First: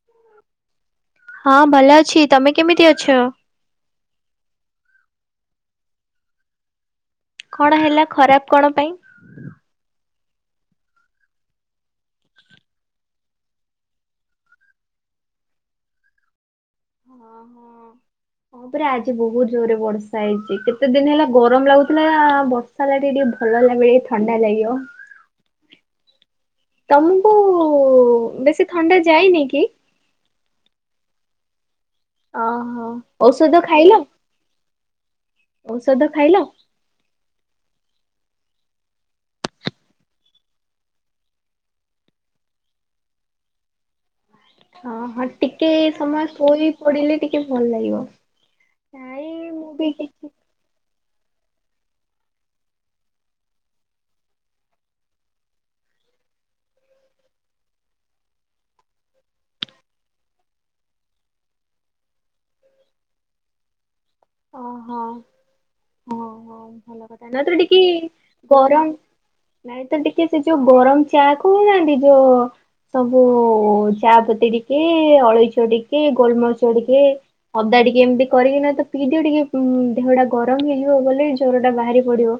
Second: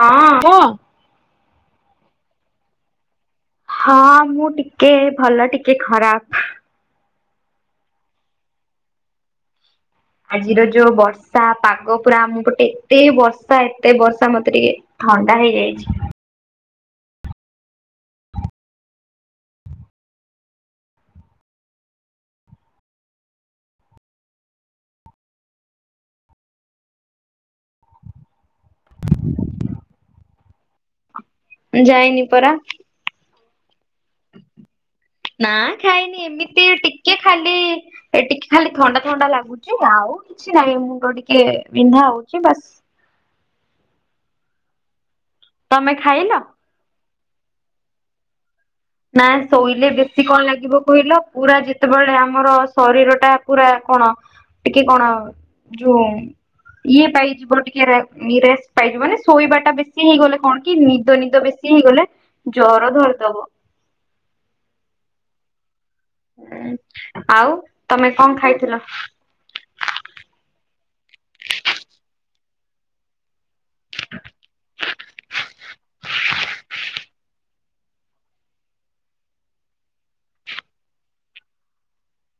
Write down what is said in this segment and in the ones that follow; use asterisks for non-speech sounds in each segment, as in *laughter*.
ହଁ କୁହ, ହଁ ଭଲ ଅଛି ତମେ କେମିତି ଅଛ? ହଁ ମୁଁ ଟିକେ ଭଲ ଟିକେ ଖରାପ୍, କଣ ହେଲା ଖରାପ୍ କଣ ପାଇଁ? ଆଜିର ଯୋଉ ବର୍ଷା ପାଗ ପୁରା ଆମ ପଟେ ଏତେ ବର୍ଷା ଏତେ ବର୍ଷା ମତେ ଟିକେ, ଥଣ୍ଡା ହେଇଯାଇଛି, ହଁ-ହଁ ଆଉ, ପରେ ଆଜି ବହୁତ୍ ଜୋର ରେ ବର୍ଷା ହେଇଛି କେତେ ଦିନ୍ ହେଲା ଗରମ ଲାଗୁଥିଲା ବର୍ଷ୍ ହେଲା ଟିକେ-ଟିକେ ଭଲ ଲାଗେ ଥଣ୍ଡା ଲାଗିବ, ତମକୁ ବେଶୀ ଥଣ୍ଡା ଯାଇନି କି? ଯାଇନି, ପରା ଓହୋ ଔଷଧ ଖାଇଲ? ନା ଔଷଧ ଖାଇନି ଖାଇଲ ଏମିତି ଟିକେ ଖାଲି, ଏ ଟିକେ ଖାଲି ଥଣ୍ଡା-ଥଣ୍ଡା ଲାଗୁଛି ଆଉ କିଛି ନାହିଁ ମୁଣ୍ଡ ଟିକେ ବିନ୍ଧା ହଉଛି ବାସ୍, ହଁ-ହଁ ଟିକେ ତମେ ସମୟ ଖାଇଲ? ଶୋଇ ପଡ଼ିଲେ ଟିକେ ଭଲ ଲାଗିବ, ନା ନାଇଁ ମୁଁ ଶୋଇଲେ ବି ବେଶୀ କିଛି କଁ ଲାଗିବ କହିଲ, ପୁରା ଯେତେବେଳେ ଆମର ଶରୀର ଟା ପୁରା କଣ ଟିକେ କଣ, ଯଉ, ଇଏ ପାଇଯିବ ଟିକେ ରେଷ୍ଟ୍ ଇଏରେ ପାଇଯିବ ମାନେ ଶୋଇବା ଟା ବେଶୀ ହେଇଗଲେ କଁ କି ନିଦ ନିଦ ବେଶ୍ ସିଏ ହେଇଗଲେ ଜର ଧରିଦବ, ଓହୋ ହଁ-ହଁ ଭଲ କଥା ଆଉ ଯଦି ଟିକେ ତମେ କଣ ଖାଇଥିଲ? ଗରମ, ନାଇଁ ତ ଟିକେ ସେ ଯୋଉ ଗରମ ଚା କହୁନାହାନ୍ତି ଯୋଉ ସବୁ, ହଉ ଚା ପତି ଟିକେ ଅଳେଇଚ ଟିକେ ଗୋଲମରିଚ ଟିକେ, ଅଦା ଟିକେ ଏମିତି କରିକି ନା ତ ପିଦଅ ଟିକେ ଉଁ ଦେହ ଟା ଗରମ ହେଇଯିବ ବୋଲି ଜ୍ୱର ଟା ବାହାରି ପଡ଼ିବ,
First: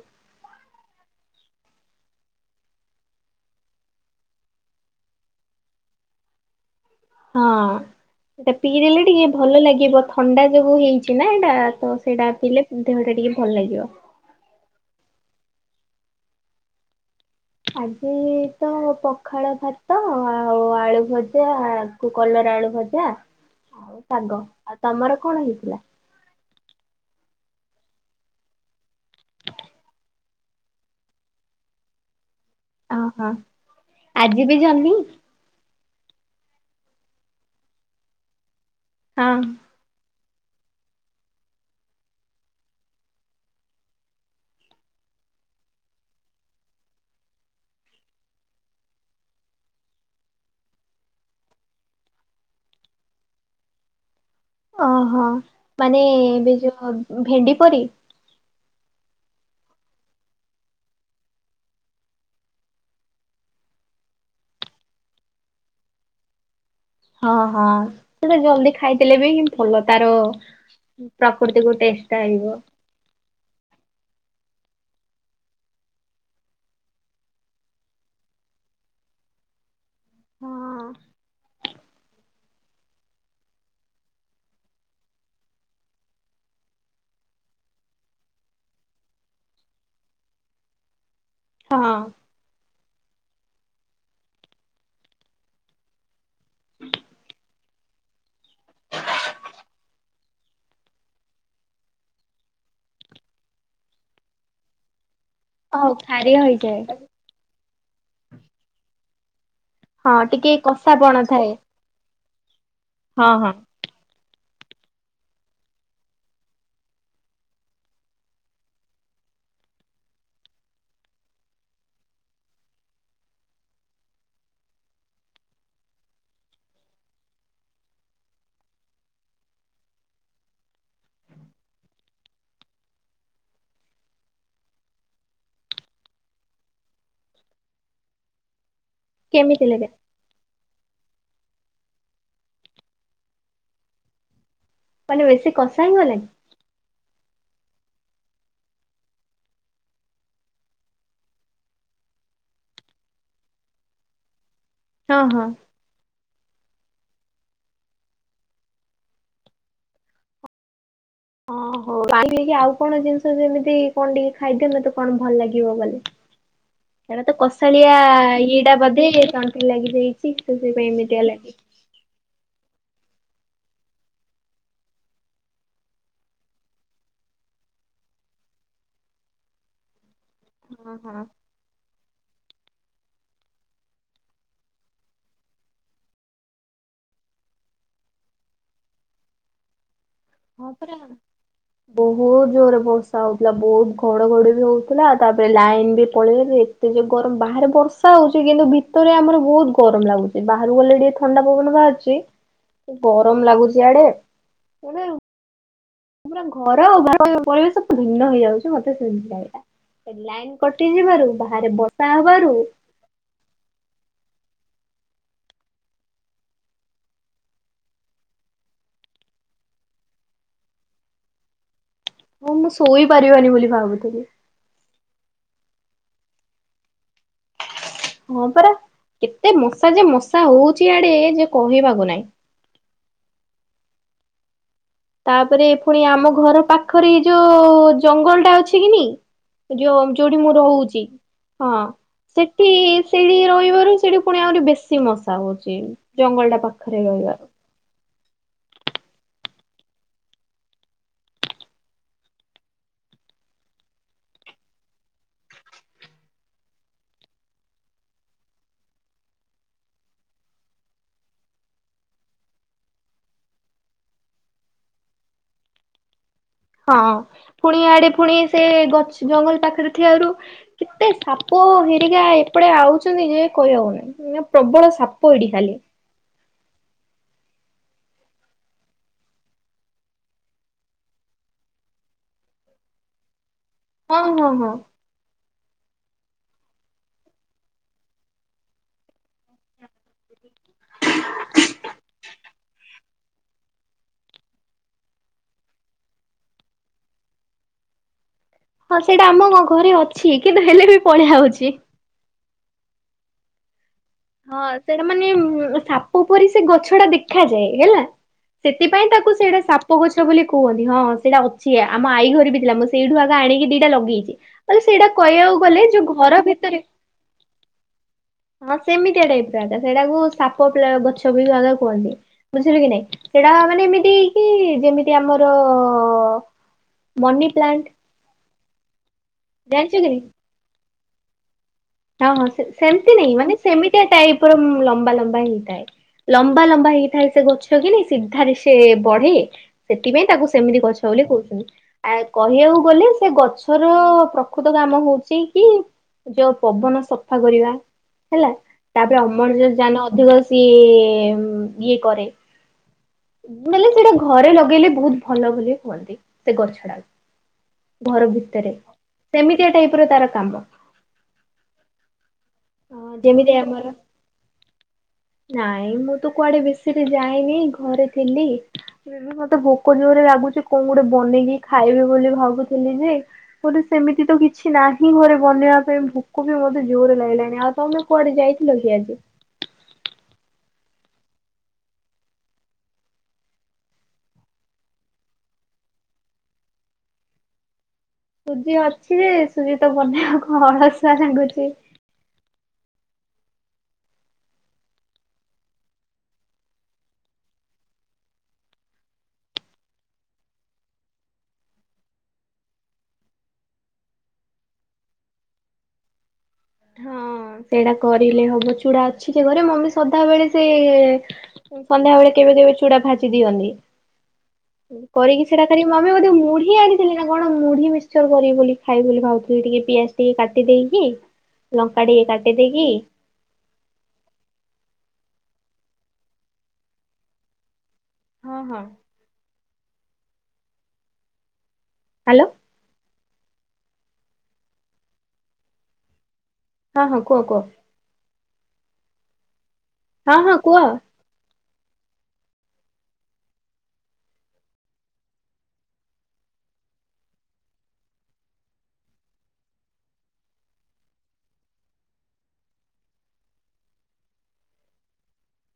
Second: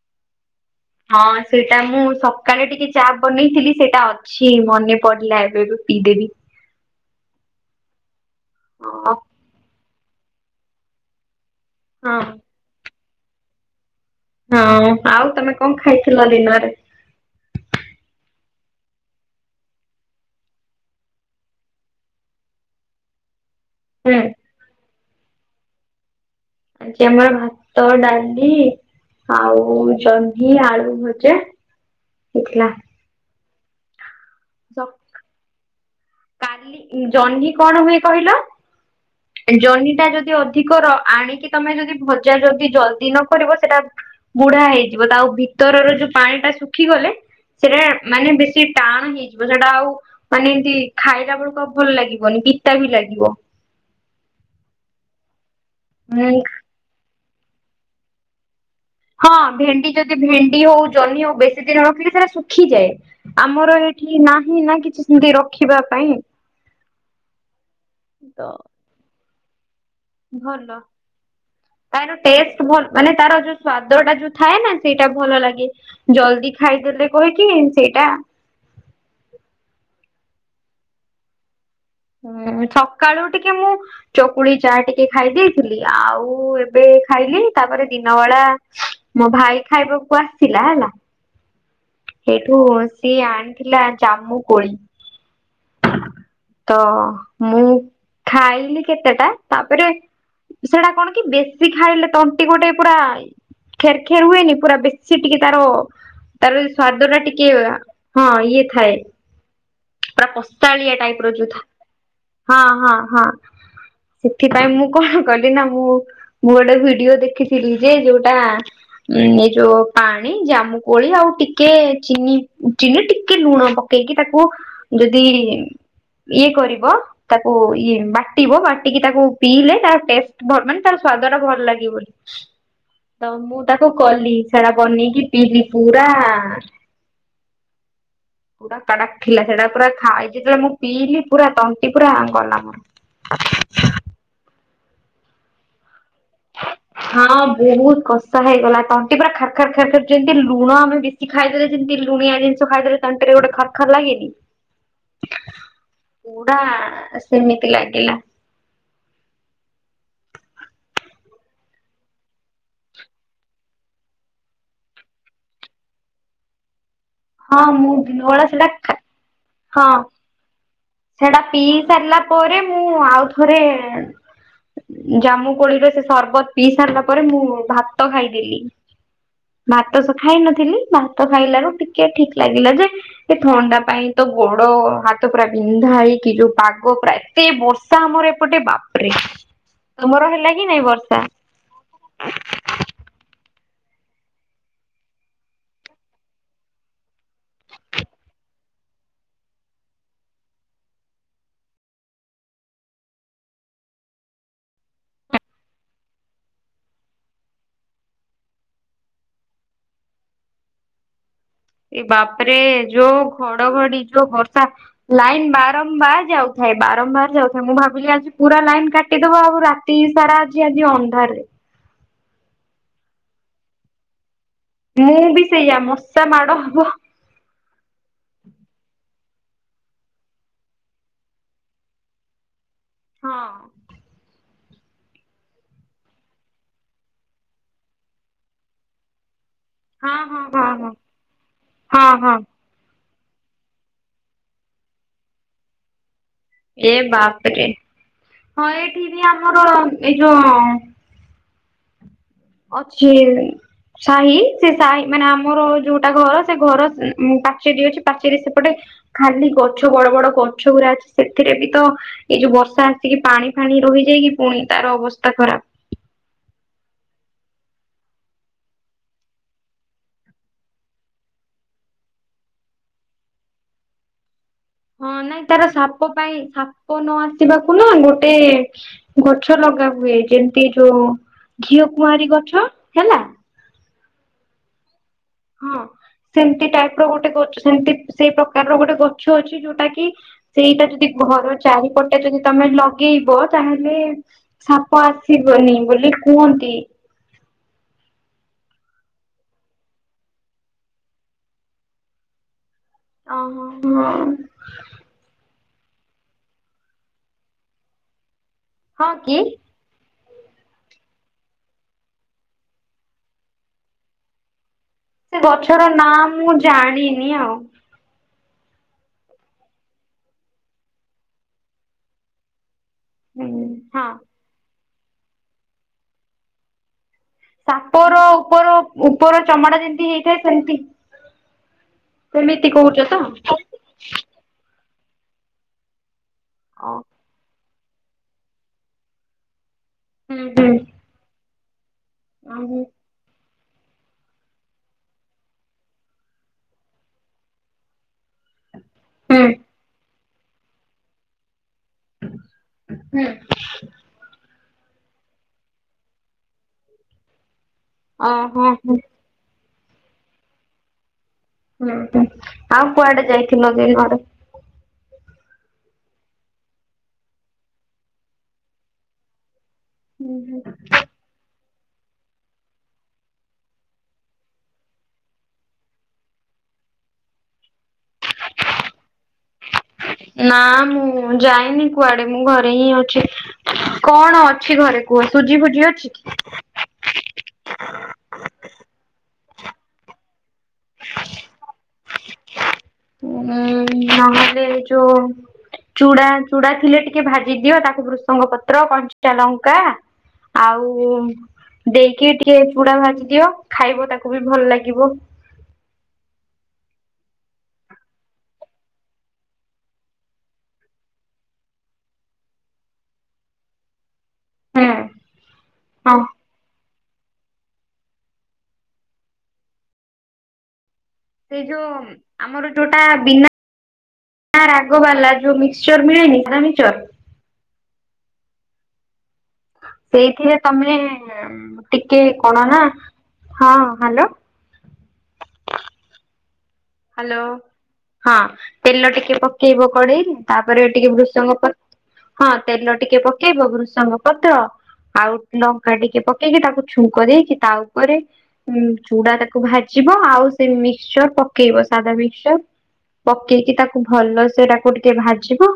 ହଁ ସେଇଟା ମୁଁ ସକାଳେ ଟିକେ ଚା ବନେଇଥିଲି ସେଇଟା ଅ ଛି ମନେ ପଡ଼ିଲା ଏବେ-ଏବେ ପିଇଦେବି, ହଁ ଏଟା ପିଇଦଲେ ହଁ ଟିକେ ଭଲ ଲାଗିବ ଥଣ୍ଡା ଯୋଗୁ ହେଇଛି ନା ଏଇଟା, ତ ହଁ ସେଇଟା ଥିଲେ ଦେହଟା ଟିକେ ଭଲ ଲାଗିଜିବ। ହଁ ଆଉ ତମେ କଁ ଖାଇଥିଲ ଦିନରେ? ଆଜି ତ ପଖାଳ ଭାତ ଆଉ ଆଳୁ ଭଜା ଆ, କୁ କଲରା ଆଳୁ ଭଜା ଆଉ ହୁଁ। ଶାଗ ଆଉ ତମର କଣ ହେଇଥିଲା? ଆଜି ଆମର ଭାତ ଡାଲି, ଆଉ ଜହ୍ନି ଆଳୁ ଭଜା ହେଇଥିଲା, ହଁ-ହଁ ଆଜି ବି ଜହ୍ନି? କାଲି ଇ ଜହ୍ନି କଣ ହୁଏ କହିଲ ହଁ। ଏ ଜହ୍ନିଟା ଯଦ୍ ଯିଏ ଅଧିକ ର ଆଣିକି ତମେ ଯଦି ଭଜା ଜଲଦି-ଜଲଦି ନ କରିବ ସେଇଟା, ବୁଢ଼ା ହେଇଯିବ ତା ଆଉ ଭିତରର ଯୋଉ ପାଣି ଟା ଶୁଖିଗଲେ, ସେଇଟା ମାନେ ବେଶୀ ଟାଣ ହେଇଯିବ ସେଟା ଆଉ ମାନେ ଏମତି, ଖାଇଲା ବେଳକୁ ଆଉ ଭଲ ଲାଗିବନି ପିତା ବି ଲାଗିବ, ଓହୋ ମାନେ ମୁଁ ଏବେ ଯୋଉ ଭେଣ୍ଡି ପରି, ହଁ ଭେଣ୍ଡି ଯଦି ଭେଣ୍ଡି ହଉ ଜହ୍ନି ହଉ ବେଶୀ ଦିନ ରଖିଲେ ସେଟା ଶୁଖିଯାଏ, ଆମର ଏଠି ନାହିଁ ନା କିଛି ସେମତି ରଖିବା ପାଇଁ, ହଁ-ହଁ ସେଟା ତ ଜଲଦି ଖାଇଥିଲେ ବି କିନ୍ ଭଲ ତାର ଭଲ। ପ୍ରକୃତିକୁ ଟେଷ୍ଟ ଆଇିବ। ମାନେ ତାର ଯୁ ସ୍ଵାଦ ଟା ଯୋଉ ଥାଏ ନା ସେଇଟା ଭଲ ଲାଗେ ଜଲଦି ଖାଇଦେଲେ କହେକି ସେଇଟା ହଁ। ସକାଳୁ ଉଠିକି ମୁଁ ଚକୁଳି ଚା ଟିକେ ଖାଇ ଦେଇଥିଲି ଆଉ ଏବେ ଖାଇଲି ତାପରେ ଦିନ ବଳା ମୋ ଭାଇ ଖାଇବାକୁ ଆସିଥିଲା ହେଲା। ହଁ। ସେଇଠୁ ସିଏ ଆଣିଥିଲା ଜାମୁ କୋଳି। ତ ମୁଁ ଖାଇଲି କେତେଟା ତାପରେ ସେଟା କଣ କି ବେଶୀ ଖାଇଲେ ତଣ୍ଟି ଗୋଟେ ପୁରା ଖେର ଖେର ହୁଏନି ପୁରା ବେଶୀ ସେ ଟିକେ ତାର ହଉ ଖାରିଆ ତାର ହେଇଯାଏ ସ୍ଵାଦ ଟା ଟିକେ ହଁ ଇଏ ଥାଏ। ହଁ ପୁରା ଟିକେ କଷା ପଶାଳିଆ ପଣ ଟାଇପ ର ଥାଏ। ଜୁ ହଁ ହଁ ହଁ। ସେଥିପାଇଁ ମୁଁ କଣ କଲି ନା ମୁଁ ମୁଁ ଗୋଟେ ଭିଡିଓ ଦେଖିଥିଲି ଯେ ଯୋଉଟା। ଉ ଏ ଯୋଉ ପାଣି ଜାମୁକୋଳି ଆଉ ଟିକେ ଚିନି ଚିନି ଟିକେ ଲୁଣ। ପକେଇକି ତାକୁ ଯଦି ଇଏ କରିବ ତାକୁ ଇଏ ବାଟିବ ବାଟିକି ତାକୁ ପିଇଲେ ତା ଟେଷ୍ଟ ମାନେ ତାର ସ୍ଵାଦ ଟା ଭଲ ଲାଗିବ ବୋଲି। ତ ମୁଁ ତାକୁ କଲି ସେଡା ବନେଇକି ପିଇଲି ପୁରା ପୁରା କାଡାକ ଥିଲା କେମିତି ସେରା ଲାଗେ ପୁରା ଖାଇକି ମୁଁ ପିଲି ପୁରା ତଣ୍ଟି ପୁରା ଗଲା ମୋର। ମାନେ ବେଶୀ କଷା ହେଇ ଗଲାକି। ହଁ ବହୁତ କଷ୍ଟ ହେଇଗଲା ତଣ୍ଟି ପୁରା ଖାର ଖାର ଖାର ଖର ଯେମିତି ଲୁଣ ଆମେ କିଛି ଖାଇଦେଲେ ଯେମତି ଲୁଣି ଜିଷ ଖାଇଦେଲେ ତାଣ୍ଟରେ ଗୋଟେ ଖାରଖାର ଲାଗେନି? ହଁ ହଁ। ପୁଡା ସେମିତି ଲାଗିଲା। ଓ ହୋ କାଲିକି ଆଉ କଣ ଜିନିଷ ଯେମିତି କଣ ଟିକେ ଖାଇଦିଅ ମତେ କଣ ଭଲ ଲାଗିବ ବୋଲି ସେଟା ତ ହଁ ମୁଁ କଷାଳିଆ ଦିନବେଳା ସେଟା ଇଏଟା ଖା ବଧେ ତଣ୍ଟି ହଁ ଲାଗିଯାଇଚି ତ ସେଇଥିପାଇ ଏମତି ସେଟା ପିଇ ସାରିଲା ପରେ ମୁଁ ଆଉଥରେ ଜାମୁ କୋଳିର ସେ ସରବତ ପିଇ ସାରିଲା ପରେ ମୁଁ ଭାତ ଖାଇଦେଲି। ଭାତ ତ ଖାଇ ନଥିଲି ହଁ ହଁ ଭାତ ଖାଇଲାରୁ ଟିକେ ଟ ଠିକ ଲାଗିଲା ଯେ ସେ ଥଣ୍ଡା ପାଇଁ ତ ଗୋଡ ହାତ ପୁରା ବିନ୍ଧା ହେଇକି ଯୋଉ ପାଗ ପୁରା ଏତେ ବର୍ଷା ଆମର ଏପଟେ ବାପରେ ତମର? ହଁ ପରା ବହୁତ ଜୋରରେ ବସ ଉ ବହୁତ ଘଡଘଡ ବି ହଉଥିଲା ତାପରେ ଲାଇନ ବି ପଳେଇଚି। ଗରମ ବାହାରେ ବର୍ଷା ହଉଛି କିନ୍ତୁ ଭି ଭୀତରେ ଆମର ବହୁତ ଗରମ ଲାଗୁଛି ବାହାରୁ ଗଲେ ଟିକେ ଥଣ୍ଡା ପବନ ବାହାରୁିଛି। ଗରମ ଲାଗୁଛି ଇଆଡେ। ତମ ଘର ଆଉ ବା ପରିବେଶ ସବୁ ଭିନ୍ନ ହେଇଯାଉଛି ମତେ ସେମିତି ଲାଗିଲା। ଲାଇନ୍ କଟି ଯିବାରୁ ବାହାରେ ଏ ବର୍ଷା ହବାରୁ ବାପରେ ଯୋଉ ଘଡଘଡି ଯୋଉ ବର୍ଷା ଲାଇନ୍ ବାରମ୍ବାର ଯାଉଥାଏ ବାରମ୍ବାର ଯାଉଥାଏ ମୁଁ ଭାବିଲି ଆଜି ପୁରା ଲାଇନ କାଟିଦବ ଆଉ ରାତି ରାତି ସାରା ଆଜି ଆଜି ଅନ୍ଧାର। ମୁଁ ମୁଁ ଶୋଇ ପାରିବନି ବୋଲି ଭାବୁଥିଲି। ମୁଁ ବି ସେଇଆ ମଶା ମାଡ ହବ। ହଁ ପରା କେତେ ମଶା ଯେ ମଶା ହଉଚି ଇଆଡେ ଯେ କହିବାକୁ ନାହିଁ। ହଁ। ତାପରେ ପୁଣି ଆମ ଘର ପାଖରେ ଏଇ ଯୋଉ ଜଙ୍ଗଲ ଟା ଅଛି କି ନାଇଁ। ଯଉ ହଁ ଯୋଉଠି ହଁ ମୁଁ ହଁ ହଁ ରହୁଛି ହଁ ସେ ସେଠି ରହିବାରୁ ସେଠି ପୁଣି ଆହୁରି ବେଶୀ ମଶା ହଉଚି ଜଙ୍ଗଲଟା ଏ ବାପରେ ହଁ ଏଇଠି ବି ଆମର ଏଇ ଯୋଉ ଅଛି ସାହି ସେ ସାହି ମାନେ ଆମର ଯୋଉଟା ଘର ସେ ଘର ପାଚେରୀ ଅଛି ପାଚେରୀ ସେପଟେ ଖାଲି ଗଛ ବଡ ବଡ ଗଛ ଗୁରା ଅଛି ସେଥିରେ ବି ତ ଏଇ ଯୋଉ ବର୍ଷା ଆସିକି ପାଣି ଫାଣି ରହିଯାଇକି ପୁଣି ତାର ଅବସ୍ଥା ଖରାପ। ହଁ ପୁଣି ଆଡେ ପୁଣି ସେ ଗଛ ଜଙ୍ଗଲ ପାଖରେ ଥିବାରୁ କେତେ ସାପ ହେରିକା ଏପଟେ ଆଉଚନ୍ତି ଯେ କହି ହଉନି। ହଁ ନାଇଁ ତାର ସାପ ପାଇଁ ସାପ ନ ଆସିବାକୁ ନା ଗୋଟେ ଗଛ ଲଗାନ୍ହୁଏ ଯେମତି ଯୋଉ ଘିଅ କୁଆଁରୀ ଗଛ ହେଲା ହ, ହ, ହ। ହଁ ସେମତି ଟାଇପ ର ଗୋଟେ ଗ ସେମତି ସେଇ ପ୍ରକାରର ଗୋଟେ ଗଛ ଅଛି ଯୋଉଟା କି ସେଇଟା ଯଦି ଘର ଚାରିପଟେ ଯଦି ତମେ ଲଗ ଲଗେଇବ ତାହେଲେ ସାପ ଆସିବନି ବୋଲି କୁହନ୍ତି। ହଁ ସେଇଟା ଆମ ଘରେ ଅଛି କିନ୍ତୁ ହେଲେ ବି ପଳେଇଆ ହଉଚି। ଓ ହୋ ହଉ। ହଁ ସେଟା ମାନେ ସାପ ପରି ସେ ଗଛ ଟା ଦେଖାଯାଏ ହେଲା। ସେଥିପାଇଁ ହଁ ତାକୁ କି ସେଇଟା ସା ସାପ ଗଛ ବୋଲି କୁହନ୍ତି ହଁ ସେଇଟା ଅଛି ଆମ ଆଈ ଘର ବି ଥିଲା ମୁଁ ସେଇଠୁ ଆଗ ଆଣିକି ଦିଇଟା ଲଗେଇଚି। ଆରେ ସେଇଟା କହିବାକୁ ଗଲେ ଯୋଉ ଘର ଭିତରେ ନି ଆଉ ହଁ ସେମିତିଆ ଟାଇପରଟା ସେଇଟାକୁ ସାପ ଗଛ ବିଗ କୁହନ୍ତି ବୁଝିଲେ କି ନାଇଁ। ହୁଁ ସେଇଟା ମାନେ ହଁ ଏମିତି କି ଯେମିତି ଆମର ମନି ପ୍ଲାଣ୍ଟ ସାପର ଉପର ଉପର ଚମଡା ଜାଣିଛୁ କି ଯେମିତି ନାଇଁ? ହେଇଥାଏ ସେମତି ହଁ ହଁ ସେମିତି ତ ନାଇଁ ମାନେ ଓ ସେମିତି ଟାଇପ ର ଲମ୍ବା ଲମ୍ବା ହେଇଥାଏ ଲମ୍ବା ଲମ୍ବା ହେଇଥାଏ ସେ ଗଛ ଗଛ କି ନାଇ ସିଧାରେ ସେ ବଢେ ସେଥିପାଇଁ ହୁଁ ତାକୁ ହୁଁ ସେମିତି ଗଛ ବୋଲି କହୁଛନ୍ତି। ଆ ହୁଁ କହିବାକୁ ଗଲେ ସେ ଗଛର ପ୍ରକୃତ କାମ ହଉଛି କି ଯୋଉ ପବନ ସଫା କରିବା ହେଲା ତାପରେ ହୁଁ ଅମଳଜ ଯାନ ଅଧିକ ସିଏ ଇଏ କରେ ହୁଁ। ମାନେ ସେଟା ଘରେ ଲଗେଇଲେ ବହୁତ ଭଲ ବୋଲି କୁହନ୍ତି ସେ ଗଛ ଟଡାକୁ ଘର ଓହୋ ଭିତରେ ହୁଁ ସେମିତିଆ ଟାଇପ ର ତାର କାମ। ହୁଁ ଆଉ ହଁ କୁଆଡେ ଯେମିତି ଯାଇଥିଲ କି ଆମର ଘରେ? ନାଇଁ ମୁଁ ତ କୁଆଡେ ବେଶୀ ବି ଯାଇନି ଘରେ ଥିଲି ମତେ ଭୋକ ଭୋକ ଜୋରେ ହୁଁ ଲାଗୁଚି ହୁଁ। କୋଣ ଗୋଟେ ବନେଇକି ଖାଇବି ବୋଲି ଭାବୁଥିଲି ଯେ ଏପଟେ ସେମିତି ତ କିଛି ନାହିଁ ଘରେ ବନେଇବା ପାଇଁ ଭୋକ ବି ମୋତେ ଜୋରରେ ଲାଗିଲାଣି। ଆଉ ତମେ କୁଆଡେ ଯାଇଥିଲ କି ଆଜି? ନା ମୁଁ ଯାଇନି କୁଆଡେ ମୁଁ ଘରେ ହିଁ ଅଛି। କଣ ଅଛି, ଘରେ କୁହ ସୁଜି ଫୁଜି ଅଛି। କି? *unintelligible* ସୁଜି ଅଛି ଯେ ସୁଜି ତ ବନେଇବା କୁ ଅଳସୁଆ ଲାଗୁଛି। ହୁଁ ନହେଲେ ଯୋ, ଚୁଡା, ଚୁଡା ଥିଲେ ଟିକେ ଭାଜି ଦିଅ ତାକୁ ଭୃସଙ୍ଗ ପତ୍ର କଞ୍ଚା ଲଙ୍କା, ଆଉ ଦେଇକି ଟିକେ ପୁଡା ଭାଜି ଦିଅ, ଖାଇବ ତାକୁ ବି ଭଲ ଲାଗିବ। ହଁ ସେଇଟା କରିଲେ ହବ, ଚୁଡା ଅଛି ଯେ ଘରେ ମମି ସଦାବେେଳେ ସେ ସନ୍ଧ୍ୟାବେେଳେ କେବେ କେବେ ଚୁଡାଭାଜି ଦିଅନ୍ତି। ହୁଁ କରିକି ସେଟା କରେ ମମି ହଁ। ବୋେଧେ ମୁଢି ଆଣିଚି। ନା କଣ ମୁଢି ମିକ୍ସଚର ର କରିବି ବୋଲି ଖାଇ ବୋଲି ଭାବୁଥିଲି, ଟିକେ ପିଆଜ ଟିକେ କାଟି ଦେଇେଇକି? ସେଇ ଯୋଉ ଆମର ଯୋଉଟା ବିନା, ବିନା ରାଗ ବାଲା ଯୋଉ ମିକ୍ସଚର ମିଳେନିା ଜାଣିଚ। ହଁ ହଁ ଏଇଥିରେ ତମେ ଟିକେ ହ୍ୟାଲୋ କଣ ନା ହଁ ହାଲୋ। ହଁ ହଁ ହାଲୋ, କୁହ କୁହ ହଁ ତେଲ ଟିକେ ପକେଇବ କଡେଇରେ ହଁ ହଁ କୁହ ତାପରେ ଟିକେ ଭୃଷଙ୍ଗ ପ ହଁ ତେଲ ଟିକେ ପକେଇବ ବୃଷଙ୍ଗ ପଟ ଆଉ ଲଙ୍କା ଟିକେ ପକେଇକି, ତାକୁ ଛୁଙ୍କ ଦେଇକି ତା ଉପରେ ହୁଁ ଚୁଡା ତାକୁ ଭାଜିବ ଆଉ ସେ ମିକ୍ସଚର ପକେଇବ ସାଧା ମିକ୍ସଚର। ପକେଇକି ତାକୁ ଭଲ ସେଟାକୁ ଟିକେ ଭାଜିବ।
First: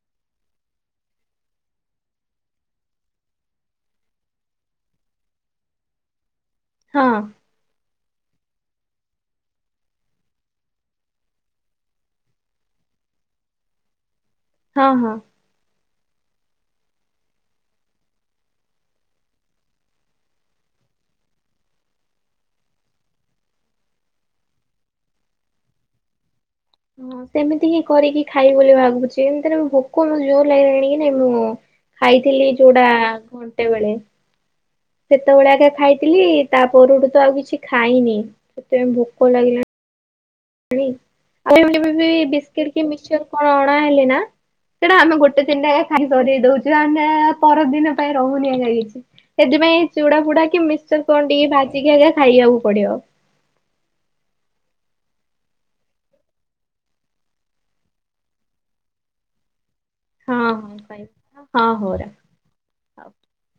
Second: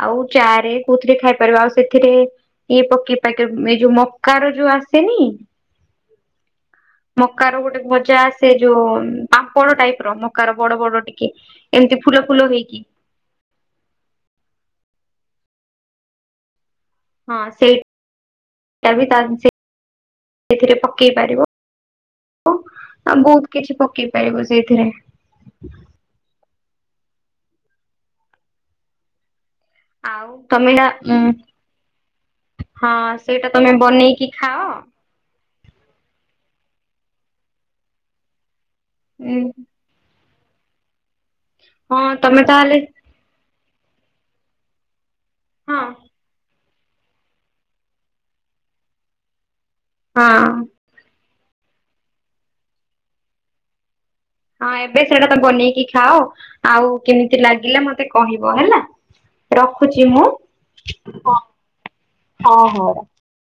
ଆଉ ଚା ରେ କୋଉଥିରେ ଖାଇପାରିବା ଆଉ ସେଥିରେ, ଏଇ ପକେଇ ପାକେଇ ଏଇ ଯୋଉ ମକାର ଯୋଉ ଆସେନି? *unintelligible* ମକାର ର ଗୋଟେ ଭଜା ଆସେ ଯୋଉ ପାମ୍ପଡ ଟାଇପ। ର ମକାର ବଡ ବଡ ଟିକେ ଏମିତି ଫୁଲ ଫୁଲ ହେଇକି? ହଁ ହଁ ହଁ ସେଇ, ଏଆ ବି ତା ସେଥିରେ ପକେଇ ପାରିବ। ହ ଓ ଆମେ ବହୁତ କିଛି ପକେଇ ପାରିବୁ ସେଇଥିରେ, ହଁ ସେମିତି ହିଁ କରିକି ଖାଇ ବୋଲି ଭାବୁଛି। ଏମିତି ରେ ଭୋକ ଆଉ ଜୋର ତମେ ନା ଲାଗିଲାଣି କି ନାଇଁ ଉଁ ମୁଁ ଖାଇଥିଲି ଚୁଡା ହଁ ସେଇଟା ଘଣ୍ଟେ ତମେ ବେଳେ। ବନେଇକି ଖାଅ। ସେତେବେଳେ ଆଗ ଖାଇଥିଲି ତା ପରଠୁ ତ ଆଉ କିଛି ଖାଇନି ସେଥିପାଇଁ ଭୋକ ଉଁ ଲାଗିଲାଣି? ଆମେ କେବେ ବି ହଁ ତମେ ବିଷ୍କୁଟ ତାହେଲେ କି ମିକ୍ସଚର କଣ ଅଣା ହେଲେ ନା ସେଟା ଆମେ ଗୋଟେ ଗୋଟେ ତିନିଟାା ହଁ ଖାଇ ସରେଇ ଦଉଛୁ ଆମେ ପରଦିନ ପାଇଁ ରହୁନି ଆଁକା କିଛି। ସେଥିପାଇଁ ଚୁଡା ଫୁଡା ହଁ କି ମିକ୍ସର କଣ ଟିକେ ଭାଜିକି ଆଜା ଖାଇବାକୁ ପଡିବ। ହଁ ଏବେ ସେଇଟା ତ ବନେଇକି ଖାଅ, ଆଉ କେମିତି ଲାଗିଲା ମତେ କହିବ ହେଲା। ରଖୁଛି ମୁଁ ହଁ କହିବି ହଁ ହଁ ହଉ ହଁ ର। ହଉ,